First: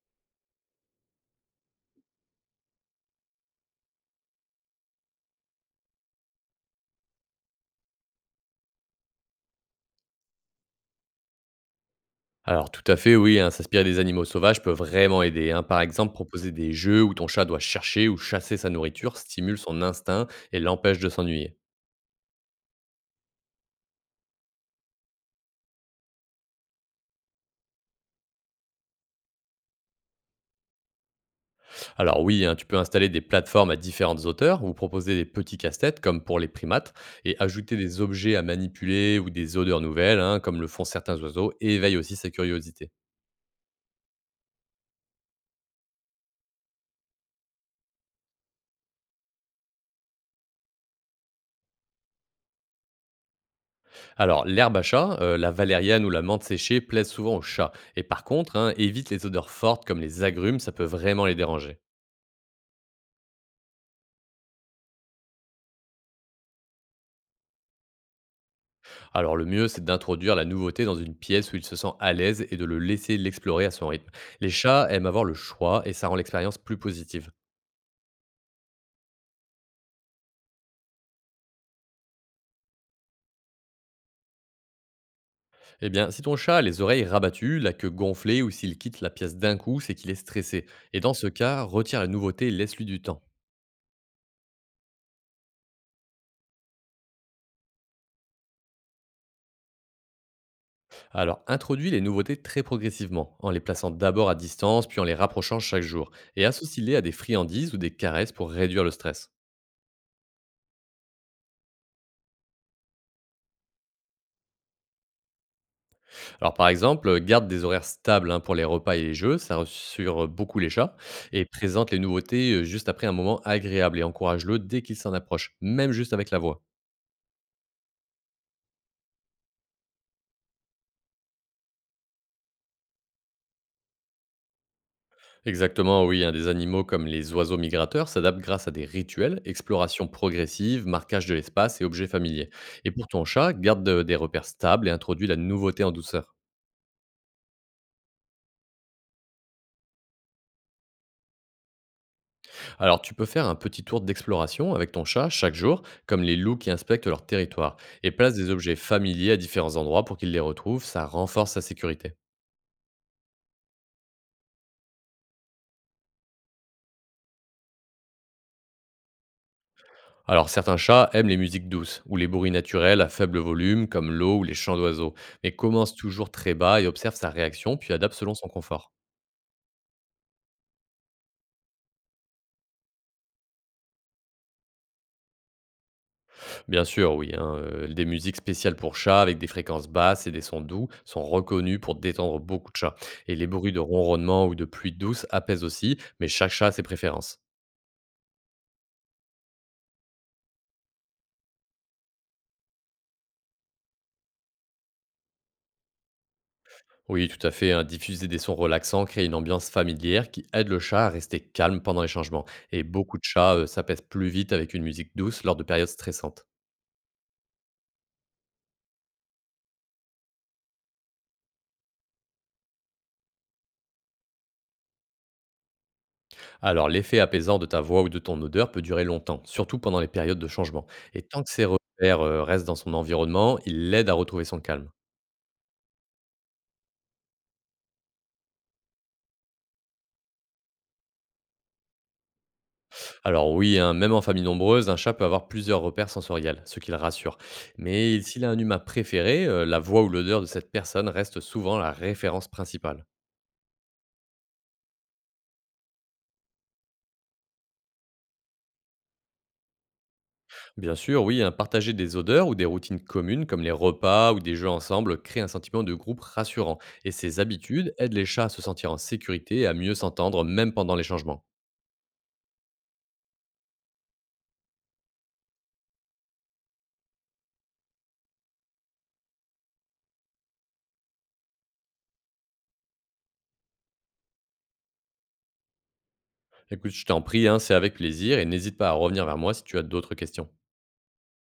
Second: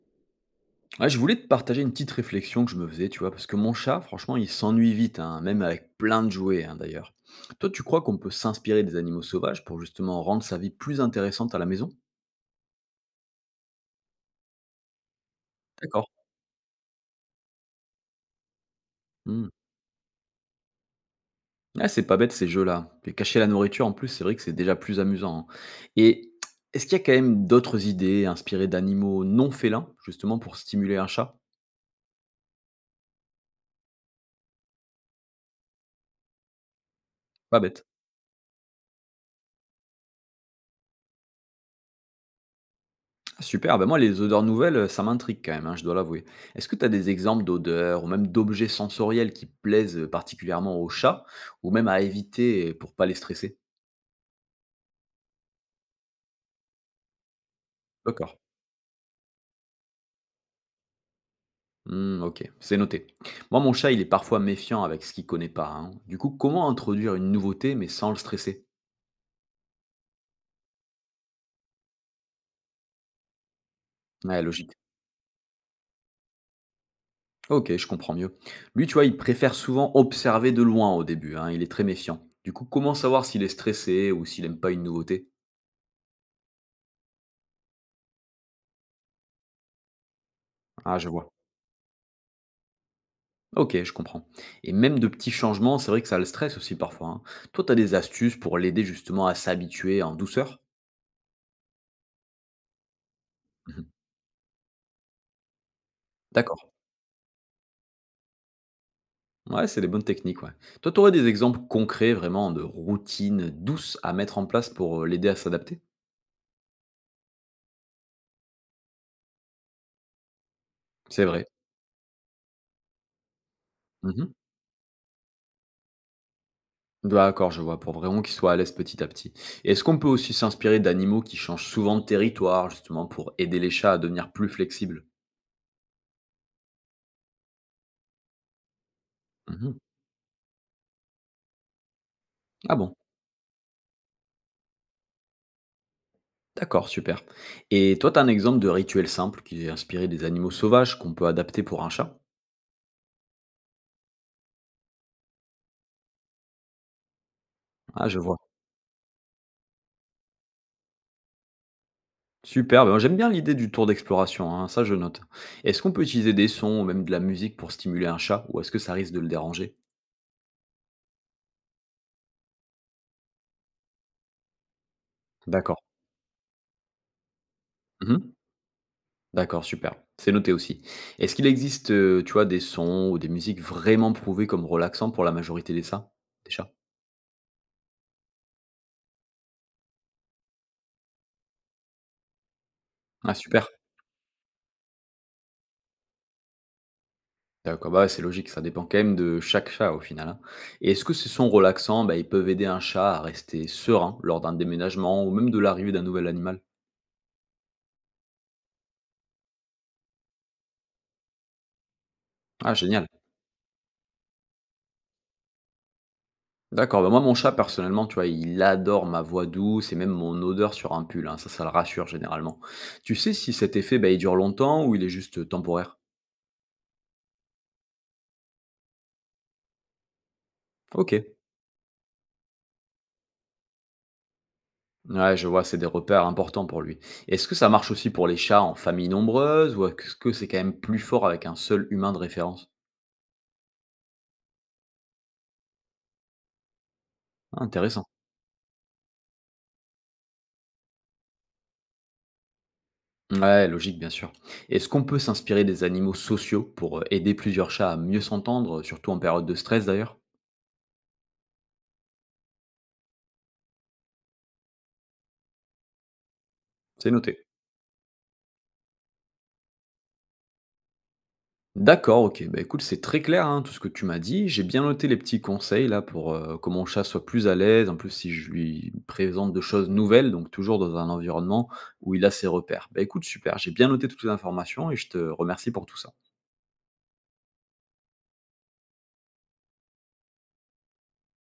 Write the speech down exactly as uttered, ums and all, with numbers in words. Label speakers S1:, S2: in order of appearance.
S1: Ouais, je voulais te partager une petite réflexion que je me faisais, tu vois, parce que mon chat, franchement, il s'ennuie vite, hein, même avec plein de jouets, hein, d'ailleurs. Toi, tu crois qu'on peut s'inspirer des animaux sauvages pour justement rendre sa vie plus intéressante à la maison?
S2: Alors tout à fait, oui, hein, s'inspirer des animaux sauvages peut vraiment aider, hein. Par
S1: D'accord.
S2: exemple, proposer des jeux où ton chat doit chercher ou chasser sa nourriture
S1: Hmm.
S2: stimule son instinct et l'empêche de s'ennuyer.
S1: Ah, c'est pas bête ces jeux-là. Et cacher la nourriture, en plus, c'est vrai que c'est déjà plus amusant, hein. Et est-ce qu'il y a quand même d'autres idées inspirées d'animaux non félins, justement, pour stimuler un chat?
S2: Alors oui, hein, tu peux installer des plateformes à différentes hauteurs ou proposer des petits casse-têtes comme pour les primates, et
S1: Pas
S2: ajouter
S1: bête.
S2: des objets à manipuler ou des odeurs nouvelles, hein, comme le font certains oiseaux et éveille aussi sa curiosité.
S1: Ah, super, ah, ben moi les odeurs nouvelles, ça m'intrigue quand même, hein, je dois l'avouer. Est-ce que tu as des exemples d'odeurs ou même d'objets sensoriels qui plaisent, euh, particulièrement aux chats ou même à éviter, pour pas les stresser?
S2: Alors l'herbe à chat, euh, la valériane ou la menthe séchée plaisent souvent aux chats et par
S1: D'accord.
S2: contre, hein, évite les odeurs fortes comme les agrumes, ça peut vraiment les déranger.
S1: Mmh, OK, c'est noté. Moi mon chat, il est parfois méfiant avec ce qu'il connaît pas, hein. Du coup, comment introduire une nouveauté mais sans le stresser?
S2: Alors le mieux, c'est d'introduire la nouveauté dans une pièce où il se sent à l'aise et de le laisser l'explorer à son rythme.
S1: Ouais,
S2: Les
S1: logique.
S2: chats aiment avoir le choix et ça rend l'expérience plus positive.
S1: OK, je comprends mieux. Lui, tu vois, il préfère souvent observer de loin au début, hein, il est très méfiant. Du coup, comment savoir s'il est stressé ou s'il aime pas une nouveauté?
S2: Eh bien, si ton chat a les oreilles rabattues, la queue gonflée ou s'il quitte la pièce d'un coup, c'est qu'il est stressé.
S1: Ah,
S2: Et
S1: je
S2: dans
S1: vois.
S2: ce cas, retire la nouveauté et laisse-lui du temps.
S1: OK, je comprends. Et même de petits changements, c'est vrai que ça le stresse aussi parfois, hein. Toi, tu as des astuces pour l'aider justement à s'habituer en douceur?
S2: Alors introduis les nouveautés très progressivement, en les
S1: Mmh.
S2: plaçant d'abord à distance puis en les rapprochant chaque jour, et
S1: D'accord.
S2: associe-les à des friandises ou des caresses pour réduire le stress.
S1: Ouais, c'est des bonnes techniques, ouais. Toi, tu aurais des exemples concrets vraiment de routines douces à mettre en place pour, heu, l'aider à s'adapter?
S2: Alors par exemple, euh, garde des horaires stables, hein, pour les repas et les jeux, ça rassure, euh, beaucoup les chats
S1: C'est vrai.
S2: et présente les nouveautés, heu, juste après un moment agréable et
S1: Mmh.
S2: encourage-le dès qu'il s'en approche, même juste avec la voix.
S1: D'accord, je vois, pour vraiment qu'il soit à l'aise petit à petit. Et est-ce qu'on peut aussi s'inspirer d'animaux qui changent souvent de territoire justement pour aider les chats à devenir plus flexibles?
S2: Exactement, oui, hein, des animaux comme les oiseaux migrateurs s'adaptent grâce à des rituels,
S1: Mmh.
S2: exploration progressive, marquage de l'espace et objets familiers.
S1: Ah
S2: Et
S1: bon?
S2: pour ton chat, garde, heu, des repères stables et introduis la nouveauté en douceur.
S1: D'accord, super. Et toi, tu as un exemple de rituel simple qui est inspiré des animaux sauvages qu'on peut adapter pour un chat?
S2: Alors, tu peux faire un petit tour d'exploration avec ton chat chaque jour, comme les loups qui inspectent leur territoire,
S1: Ah,
S2: et
S1: je
S2: place
S1: vois.
S2: des objets familiers à différents endroits pour qu'ils les retrouvent, ça renforce sa sécurité.
S1: Super, ben, moi, j'aime bien l'idée du tour d'exploration, hein, ça je note. Est-ce qu'on peut utiliser des sons ou même de la musique pour stimuler un chat ou est-ce que ça risque de le déranger?
S2: Alors, certains chats aiment les musiques douces, ou les bruits naturels à faible volume, comme l'eau ou les chants d'oiseaux, mais
S1: D'accord.
S2: commence toujours très bas et observe sa réaction, puis adapte
S1: Mhm.
S2: selon son confort.
S1: D'accord, super. C'est noté aussi. Est-ce qu'il existe, euh, tu vois, des sons ou des musiques vraiment prouvées comme relaxants pour la majorité des chats? Des chats?
S2: Bien sûr, oui, hein, euh, des musiques spéciales pour chats, avec des fréquences basses et des sons doux, sont reconnus pour détendre beaucoup de chats.
S1: Ah,
S2: Et les
S1: super.
S2: bruits de ronronnement ou de pluie douce apaisent aussi, mais chaque chat a ses préférences.
S1: D'accord, bah, ouais, c'est logique, ça dépend quand même de chaque chat au final, hein. Et est-ce que ces sons relaxants, bah, ils peuvent aider un chat à rester serein lors d'un déménagement ou même de l'arrivée d'un nouvel animal?
S2: Oui, tout à fait, hein. Diffuser des sons relaxants crée une ambiance familière qui aide le chat à rester calme pendant les changements.
S1: Ah,
S2: Et
S1: génial.
S2: beaucoup de chats euh, s'apaisent plus vite avec une musique douce lors de périodes stressantes.
S1: D'accord, bah, moi mon chat personnellement, tu vois, il adore ma voix douce et même mon odeur sur un pull, hein, Ça, ça le rassure généralement. Tu sais si cet effet, bah, il dure longtemps ou il est juste euh, temporaire?
S2: Alors, l'effet apaisant de ta voix ou de ton odeur peut durer longtemps, surtout pendant les périodes de changement.
S1: Ok.
S2: Et tant que ces repères euh, restent dans son environnement, il l'aide à retrouver son calme.
S1: Ouais, je vois, c'est des repères importants pour lui. Est-ce que ça marche aussi pour les chats en famille nombreuse ou est-ce que c'est quand même plus fort avec un seul humain de référence?
S2: Alors oui, hein, même en famille nombreuse, un chat peut avoir plusieurs repères sensoriels, ce qui le rassure.
S1: Ah, intéressant.
S2: Mais s'il a un humain préféré, euh, la voix ou l'odeur de cette personne reste souvent la référence principale.
S1: Ouais, logique, bien sûr. Est-ce qu'on peut s'inspirer des animaux sociaux pour euh, aider plusieurs chats à mieux s'entendre, euh, surtout en période de stress d'ailleurs?
S2: Bien sûr, oui, hein, partager des odeurs ou des routines communes comme les repas ou des jeux ensemble crée un sentiment de groupe rassurant
S1: C'est
S2: et ces
S1: noté.
S2: habitudes aident les chats à se sentir en sécurité et à mieux s'entendre même pendant les changements.
S1: D'accord, ok. Bah écoute, c'est très clair hein, tout ce que tu m'as dit. J'ai bien noté les petits conseils là pour euh, que mon chat soit plus à l'aise. En plus, si je lui présente de choses nouvelles, donc toujours dans un environnement où il a ses repères. Bah écoute, super. J'ai bien noté toutes les informations et je te remercie pour tout ça.
S2: Écoute, je t'en prie, hein, c'est avec plaisir et n'hésite pas à revenir vers moi si tu as d'autres questions.